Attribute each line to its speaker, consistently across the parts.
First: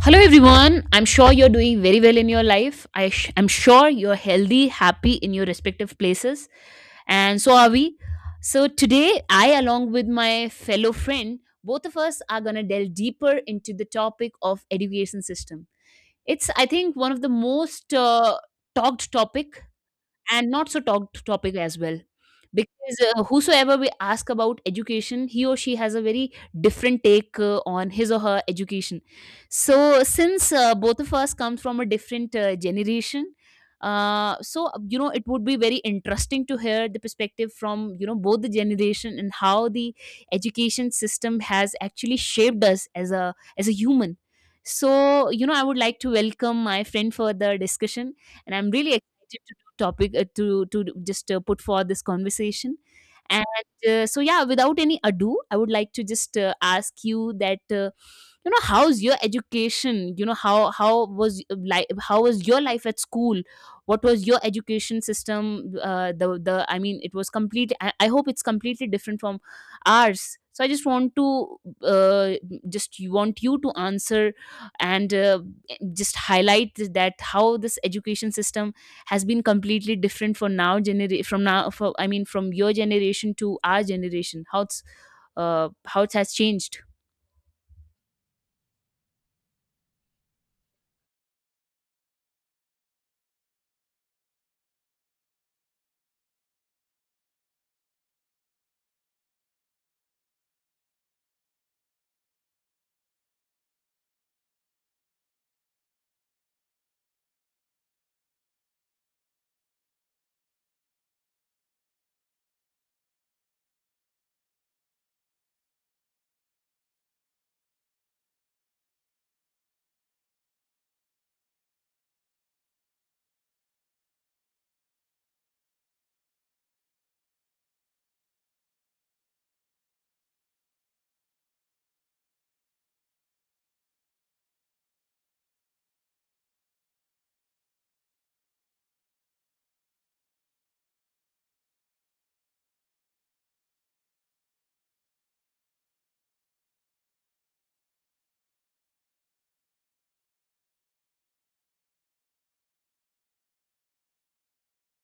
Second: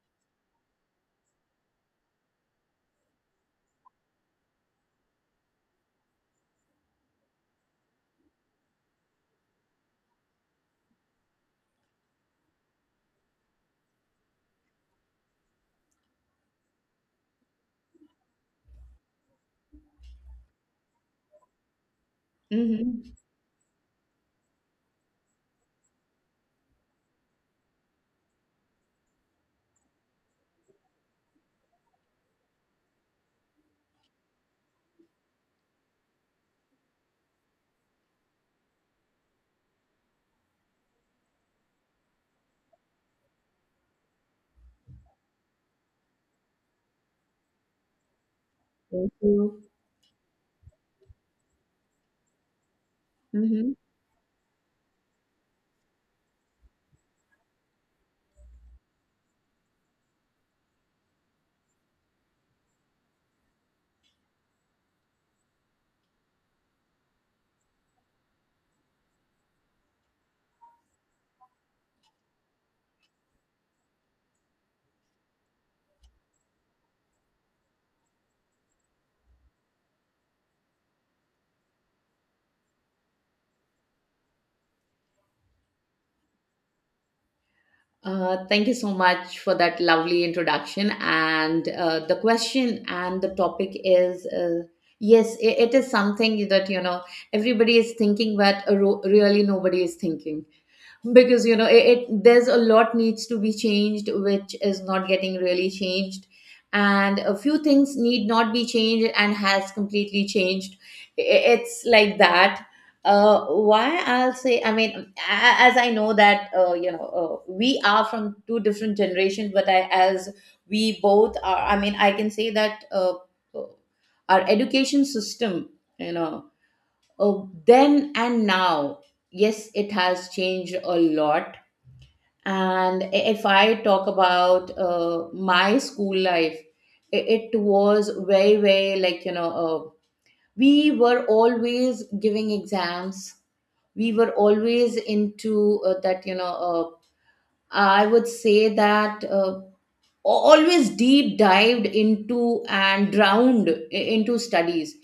Speaker 1: Hello, everyone. I'm sure you're doing very well in your life. I'm sure you're healthy, happy in your respective places. And so are we. So today, I, along with my fellow friend, both of us are going to delve deeper into the topic of education system. It's, I think, one of the most talked topic, and not so talked topic as well, because
Speaker 2: Mm-hmm.
Speaker 1: whosoever we ask about education, he or she has a very different take on his or her education. So since both of us comes from a different generation, so you know it would be very interesting to hear the perspective from both the generation, and how the education system has actually shaped us as a human. So I would like to welcome my friend for the discussion, and I'm really
Speaker 2: Thank
Speaker 1: excited
Speaker 2: you.
Speaker 1: topic to just put for this conversation. And
Speaker 2: Mm-hmm.
Speaker 1: so yeah, without any ado, I would like to just ask you that uh, you know how's your education, you know how was, like, how was your life at school? What was your education system? The I mean it was complete. I hope it's completely different from ours, so I just want to uh, just you want you to answer, and just highlight that how this education system has been completely different for now from now for, I mean from your generation to our generation, how it's how it has changed.
Speaker 2: Thank you so much for that lovely introduction. And the question and the topic is, yes, I it is something that, you know, everybody is thinking, but really nobody is thinking. Because, you know, it there's a lot needs to be changed which is not getting really changed, and a few things need not be changed and has completely changed. I- it's like that. Why I'll say, I mean, as I know that, you know, we are from two different generations, but I as we both are, I mean, I can say that, uh, our education system, you know, oh, then and now, yes, it has changed a lot. And if I talk about my school life, it was very, very, like, you know, we were always giving exams. We were always into, that, you know, uh, I would say that always deep dived into and drowned into studies.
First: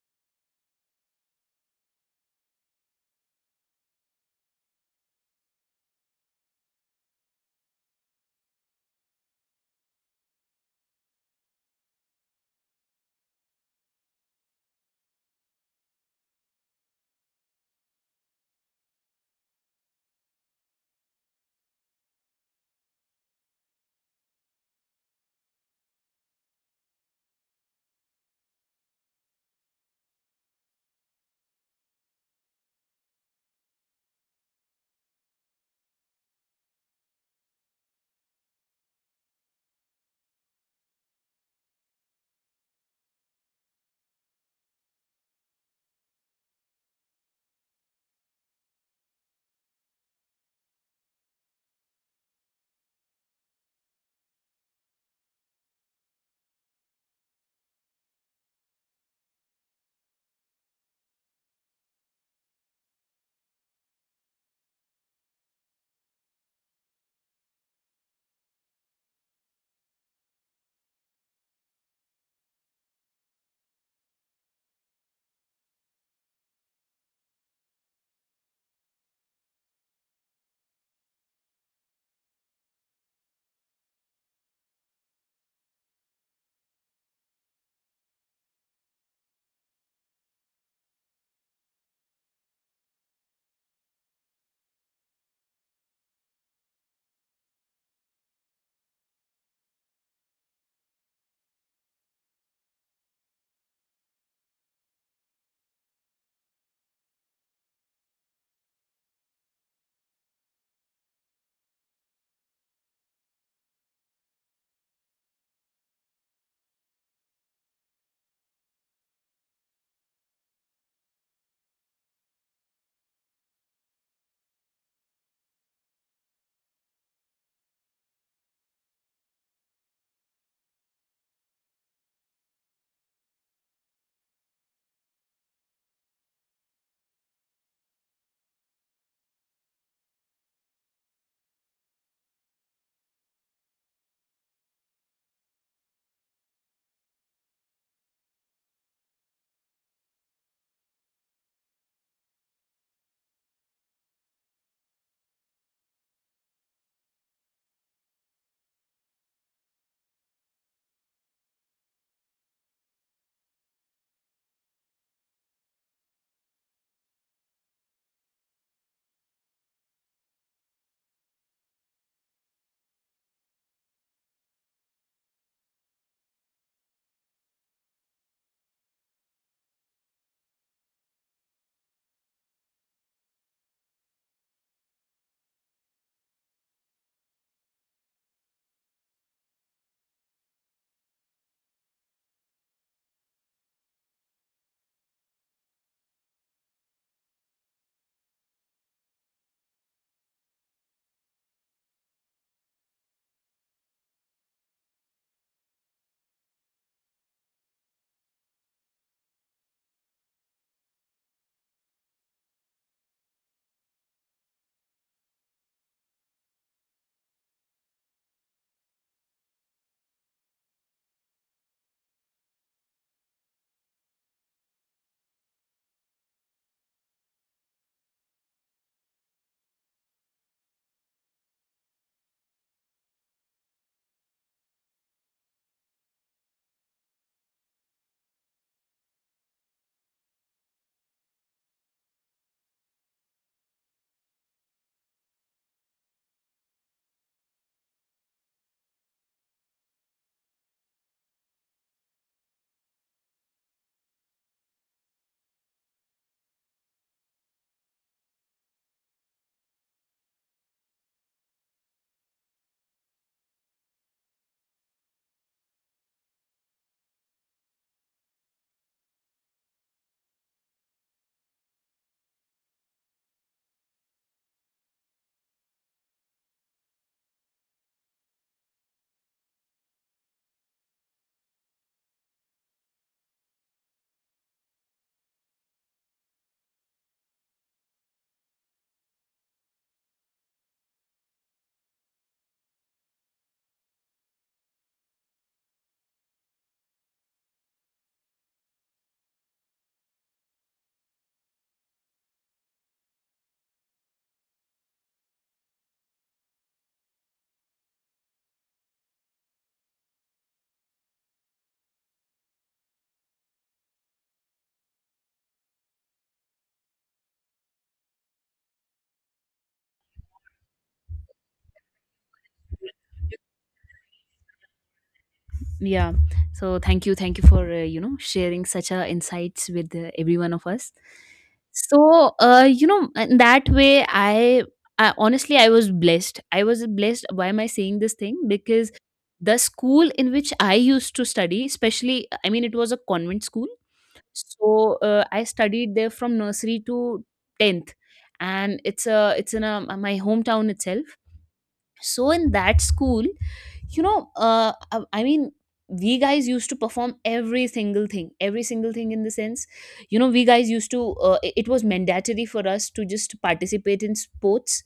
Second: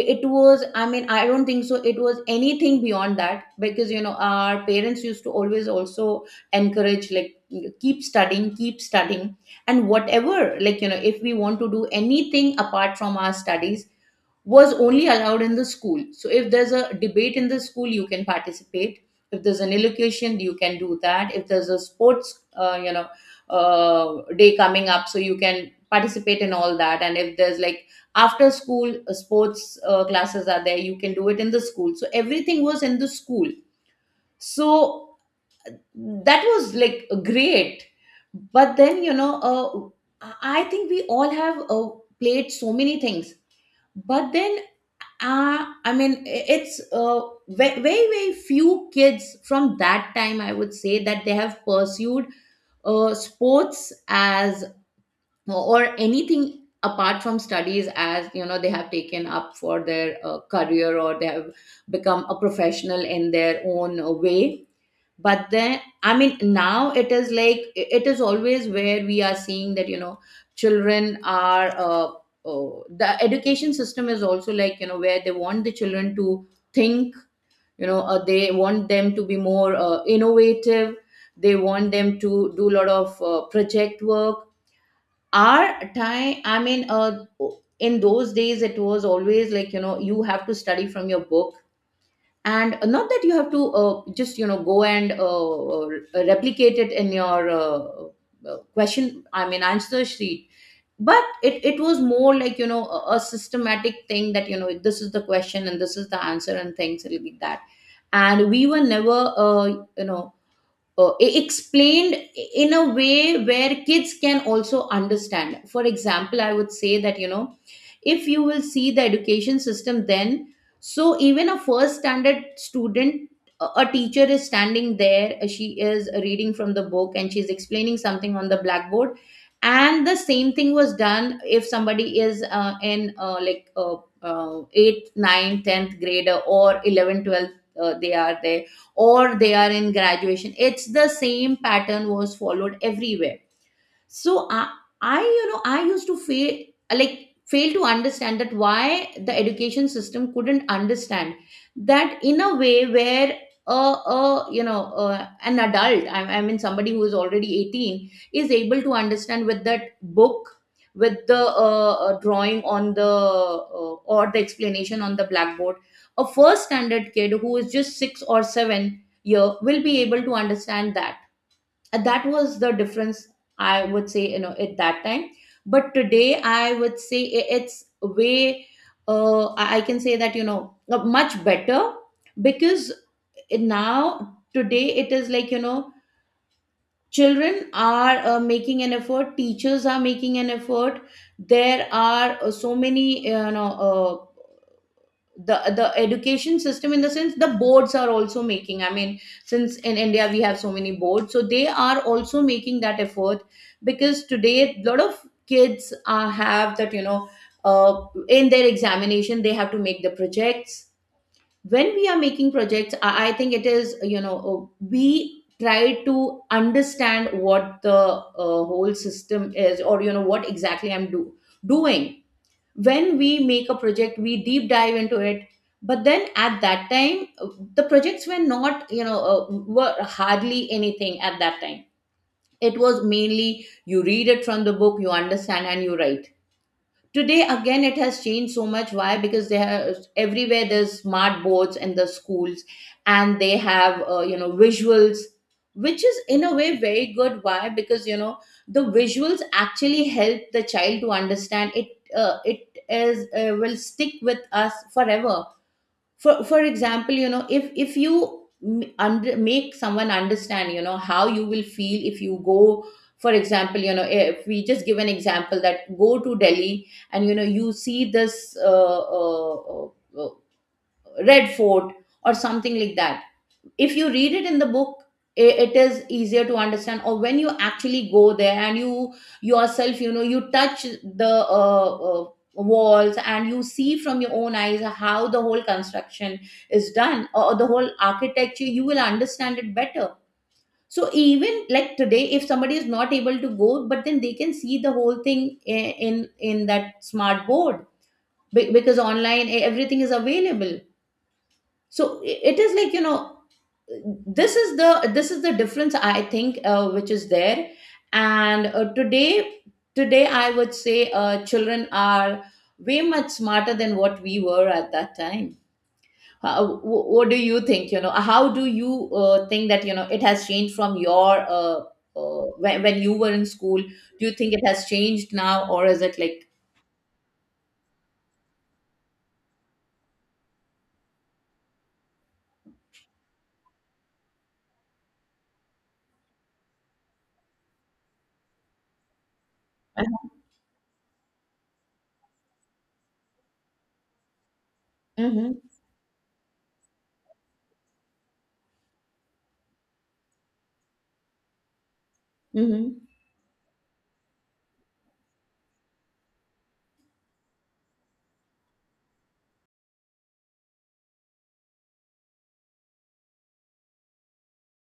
Speaker 2: It was, I mean, I don't think so it was anything beyond that, because you know our parents used to always also encourage, like, keep studying, keep studying. And whatever, like, you know, if we want to do anything apart from our studies, was only allowed in the school. So if there's a debate in the school, you can participate. If there's an elocution, you can do that. If there's a sports, you know, day coming up, so you can participate in all that. And if there's like after school sports classes are there, you can do it in the school. So everything was in the school. So that was like great. But then, you know, I think we all have played so many things, but then, I mean, it's very, very few kids from that time, I would say, that they have pursued sports, as or anything apart from studies, as you know, they have taken up for their career, or they have become a professional in their own way. But then, I mean, now it is like it is always where we are seeing that, you know, children are oh, the education system is also like, you know, where they want the children to think, you know. They want them to be more innovative. They want them to do a lot of project work. Our time, I mean, in those days it was always like, you know, you have to study from your book, and not that you have to just, you know, go and replicate it in your question, I mean, answer sheet. But it was more like, you know, a systematic thing that, you know, this is the question and this is the answer, and things like that. And we were never you know, explained in a way where kids can also understand. For example, I would say that, you know, if you will see the education system then, so even a first standard student, a teacher is standing there, she is reading from the book, and she's explaining something on the blackboard. And the same thing was done, if somebody is in like, 8th, ninth, 10th grader, or 11th, 12th, they are there, or they are in graduation. It's the same pattern was followed everywhere. So i, I you know, I used to fail, like, fail to understand that why the education system couldn't understand, that in a way where a you know, an adult, I mean somebody who is already 18, is able to understand with that book, with the drawing on the, or the explanation on the blackboard, a first standard kid who is just 6 or 7-year will be able to understand that. And that was the difference, I would say, you know, at that time. But today, I would say it's way, I can say that, you know, much better, because, now today it is like, you know, children are making an effort, teachers are making an effort. There are so many you know, the education system, in the sense the boards are also making, I mean, since in India we have so many boards, so they are also making that effort. Because today a lot of kids have that, you know, uh, in their examination they have to make the projects. When we are making projects, I think it is, you know, we try to understand what the whole system is, or you know what exactly I'm doing. When we make a project we deep dive into it. But then at that time, the projects were not, you know, were hardly anything at that time. It was mainly you read it from the book, you understand, and you write. Today again it has changed so much, why, because they have everywhere there's smart boards in the schools, and they have you know, visuals, which is in a way very good, why, because, you know, the visuals actually help the child to understand it. It is, will stick with us forever. For example, you know, if make someone understand, you know, how you will feel if you go, for example, you know, if we just give an example that go to Delhi, and you know you see this uh, Red Fort, or something like that, if you read it in the book, it is easier to understand, or when you actually go there and you yourself, you know, you touch the uh, uh, walls, and you see from your own eyes how the whole construction is done, or the whole architecture, you will understand it better. So even like today, if somebody is not able to go, but then they can see the whole thing i- in in that smart board, because online, everything is available. So it is like, you know, this is the, this is the difference, I think, which is there. And today, I would say children are way much smarter than what we were at that time. What do you think, you know, how do you think that, you know, it has changed from your when you were in school? Do you think it has changed now, or is
Speaker 1: Yeah,
Speaker 2: it like?
Speaker 1: so thank you for you know sharing such a insights with every one of us. So you know in that way, I honestly I was blessed. Why am I saying this thing? Because the school in which I used to study, especially, I mean, it was a convent school. So, I
Speaker 2: Mm-hmm,
Speaker 1: studied there from nursery to 10th, and it's in a my hometown itself. So in that
Speaker 2: mm-hmm,
Speaker 1: school, you know, I mean we guys used to perform every single thing, every single thing in the sense, you know, we guys used to it was mandatory for us to just participate in sports.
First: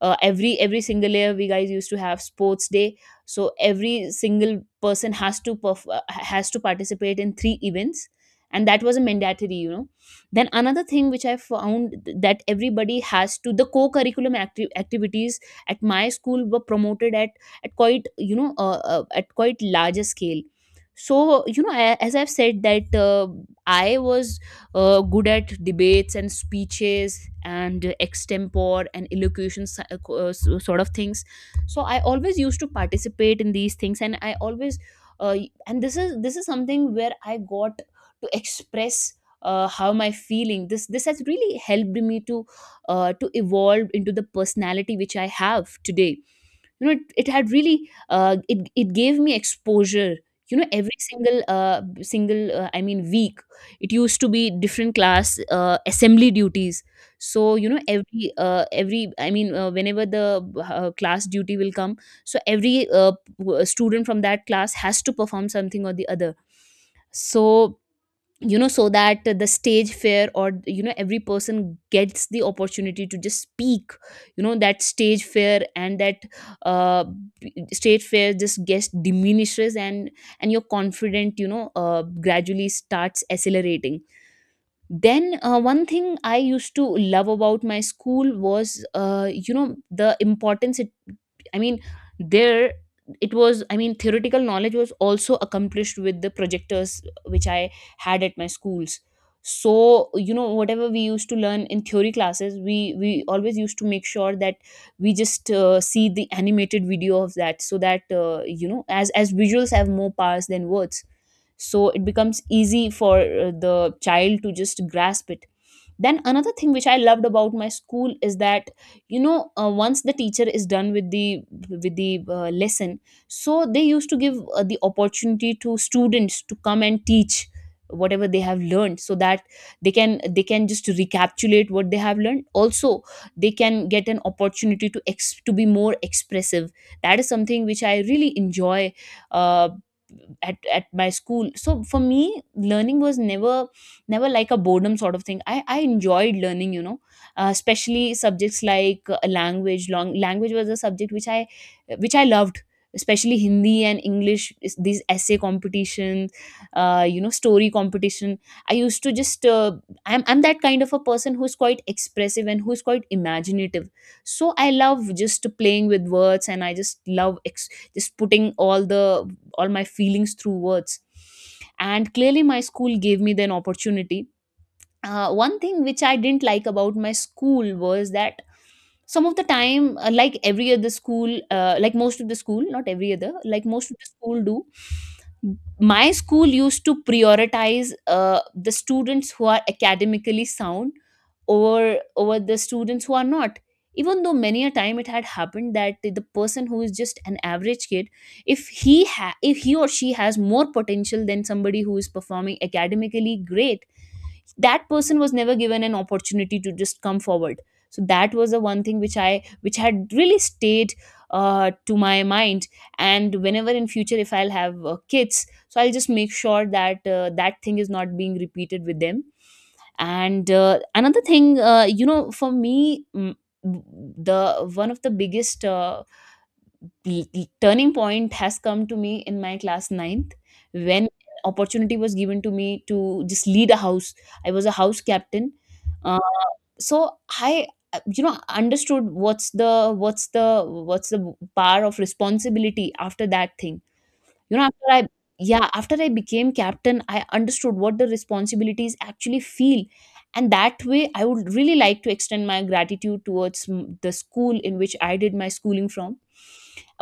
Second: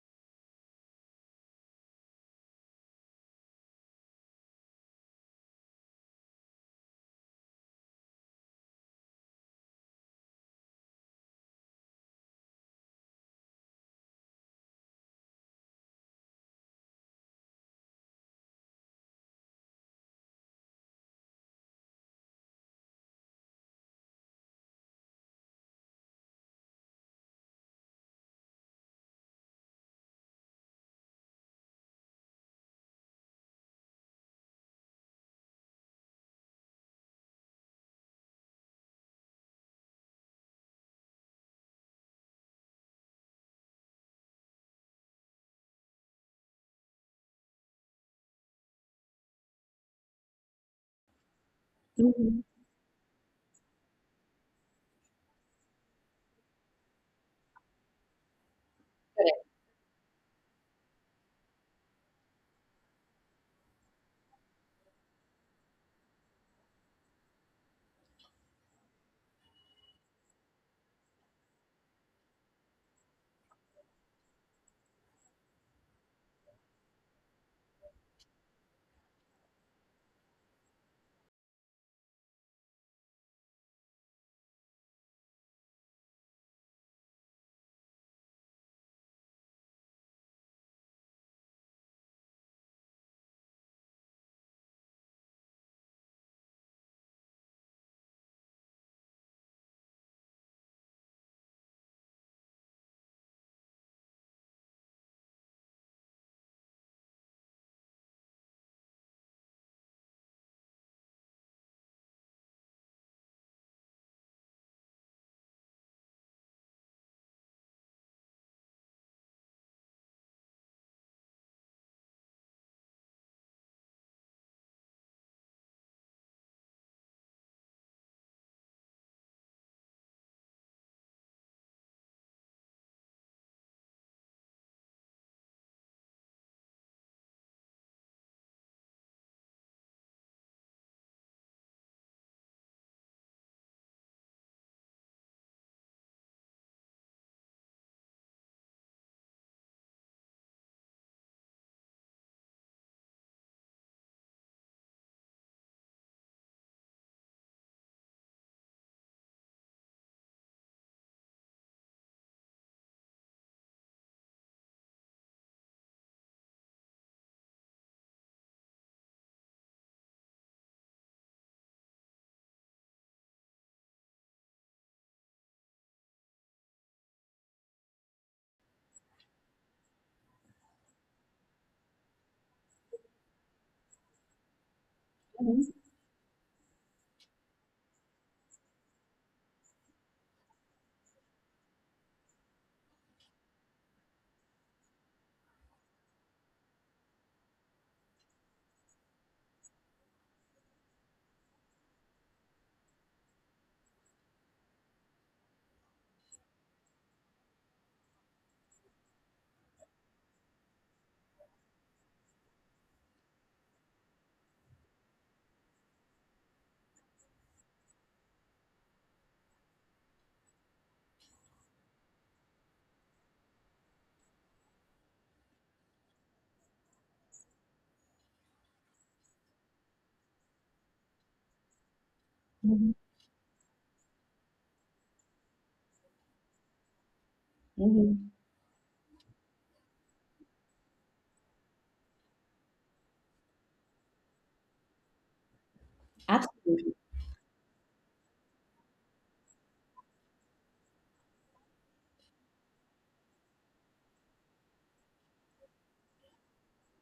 Speaker 1: Every single year we guys used to have sports day. So every single person has to has to participate in three events, and that was a mandatory, you know. Then another thing which I found, that everybody has to — the activities at my school were promoted at quite you know at quite larger scale. So you know, as I've said that I was good at debates and speeches, and extempore and elocution, sort of things. So I always used to participate in these things, and I always and this is something where I got to express how my feeling, this has really helped me to evolve into the personality which I have today. You know it, it had really it gave me exposure. You know every single uh,
Speaker 2: mm-hmm.
Speaker 1: single uh, I mean week, it used to be different class assembly duties. So you know every I
Speaker 2: Correct.
Speaker 1: mean whenever the class duty will come, so every student from that class has to perform something or the other. So you know, so that the stage fair, or, you know, every person gets the opportunity to just speak, you know, that stage fair and that uh, stage fair just gets diminishes, and your confident you know gradually starts accelerating. Then one thing I used to love about my school was you know the importance it — I mean, there it was, I mean, theoretical knowledge was also accomplished with the projectors which I had at my schools. So, you know, whatever we used to learn in theory classes, we always used to make sure that we just see the animated video of that so that, you know, as visuals have more powers than words. So it becomes easy for the child to just grasp it. Then another thing which I loved about my school is that, you know, once the teacher is done with the lesson, so they used to give the opportunity to students to come and teach whatever they have learned, so that they can just recapitulate what they have learned. Also, they can get an opportunity to to be more expressive. That is something which I really enjoy uh, at my school. So for me, learning was never like a boredom sort of thing. I enjoyed learning, you know, especially subjects like language long language was a subject which I loved, especially Hindi and English. These essay competitions, you know, story competition, I used to just I'm that kind of a person who's quite expressive and who's quite imaginative, so I love just playing with words, and I just love just putting all my feelings through words, and clearly my school gave me then opportunity. One thing which I didn't like about my school was that, some of the time, like every other school, like most of the school — not every other, like most of the school do —
Speaker 2: Mm-hmm,
Speaker 1: my school used to prioritize the students who are academically sound over the students who are not. Even though many a time it had happened that the person who is just an average kid, if he if he or she has more potential than somebody who is performing academically great, that person was never given an opportunity to just come forward. So that was the one thing which I which had really stayed to my mind. And whenever in future if I'll have kids, so I'll just make sure that that thing is not being repeated with them. And another thing, you know, for me, the one of the biggest turning point has come to me in my class ninth, when opportunity was given to me
Speaker 2: mm-hmm,
Speaker 1: to just lead a house. I was a house captain. uh, so I you
Speaker 2: mm-hmm.
Speaker 1: know understood what's the what's the power of responsibility after that thing. You know, after I yeah, after I became
Speaker 2: Absolutely.
Speaker 1: captain, I understood what the responsibilities actually feel. And that way, I would really like to extend my gratitude towards the school in which I did my schooling from.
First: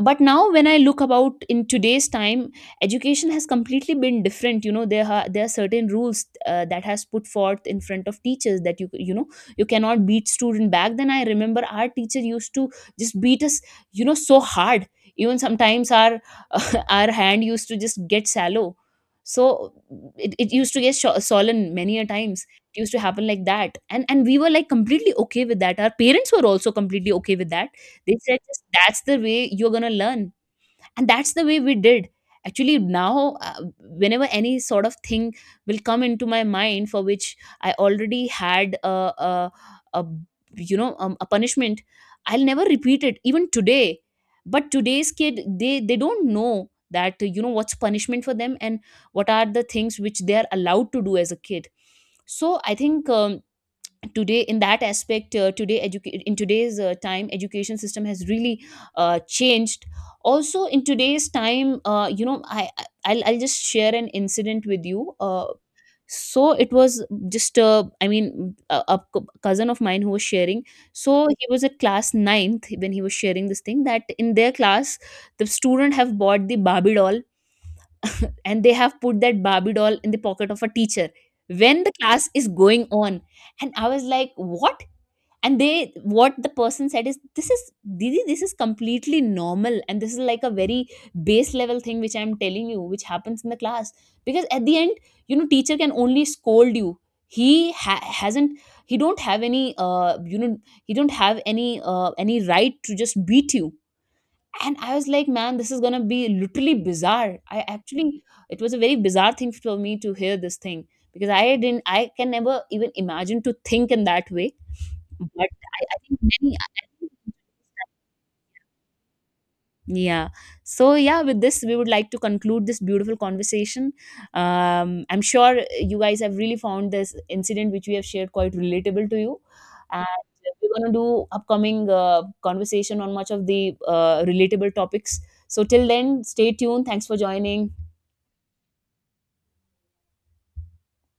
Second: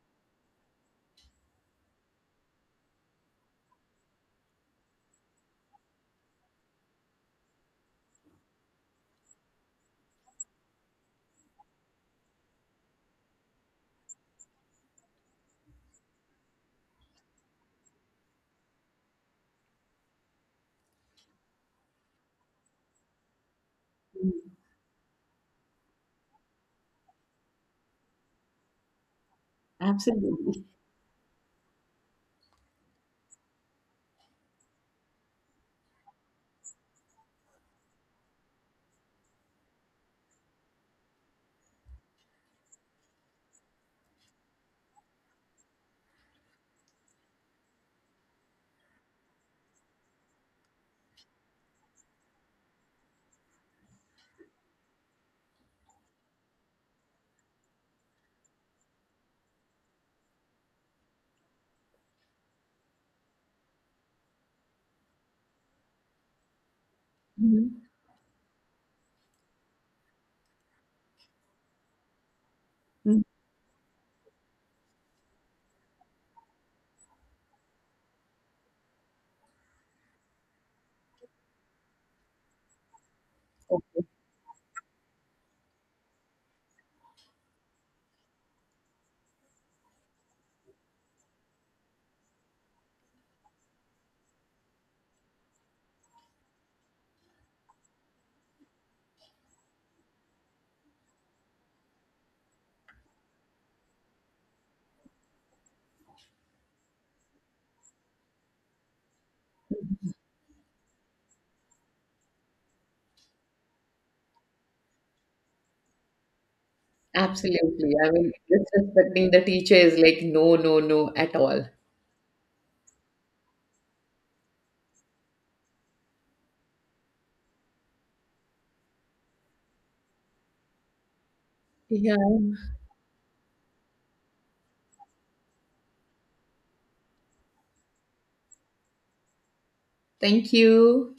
Speaker 1: But now, when I look about in today's time, education has completely been different. You know, there are certain rules that has put forth in front of teachers that you know you cannot beat student. Back then, I remember our teacher used to just beat us, you know, so hard, even sometimes our our hand used to just get sallow. So it used to get swollen many a times. It used to happen like that, and we were like completely okay with that. Our parents were also completely okay with that. They said, just, "That's the way you're gonna learn,
Speaker 2: Absolutely.
Speaker 1: and that's the way we did." Actually now, whenever any sort of thing will come into my mind for which I already had a, a you know, a punishment, I'll never repeat it even today. But today's kid, they don't know that you know what's punishment for them, and what are the things which they are allowed to do as a kid. So I think, today in that aspect, today in today's time, education system has really changed. Also in today's time, you know, I'll just share an incident with you. So it was just
Speaker 2: Mhm.
Speaker 1: I mean cousin of mine who was sharing. So he was at class ninth when he was
Speaker 2: Mm.
Speaker 1: sharing this thing, that in their class the student have bought the Barbie doll, and they have put that Barbie doll in the pocket of a teacher when the class is going on. And I
Speaker 2: Okay.
Speaker 1: was like, what? And they — what the person said is, this is, didi, this is completely normal, and this is like a very base level thing which I'm telling you, which happens in the class. Because at the end, you know, teacher can only scold you, he hasn't — he don't have any you know he don't have any right to just beat you. And I was like, man, this is gonna be literally bizarre. I actually — it was a very bizarre thing for me to hear this thing, because I didn't — I can never even imagine to think in that way. But I think many.
Speaker 2: Absolutely. I mean, disrespecting the teacher is like
Speaker 1: Yeah.
Speaker 2: no, no,
Speaker 1: So
Speaker 2: no
Speaker 1: yeah,
Speaker 2: at
Speaker 1: with this,
Speaker 2: all.
Speaker 1: we would like to conclude this beautiful conversation. I'm sure you guys have really found this incident which we have shared quite relatable to you. And we're going to do upcoming
Speaker 2: Yeah.
Speaker 1: conversation on much of the relatable topics. So till then, stay tuned. Thanks for joining.
Speaker 2: Thank you.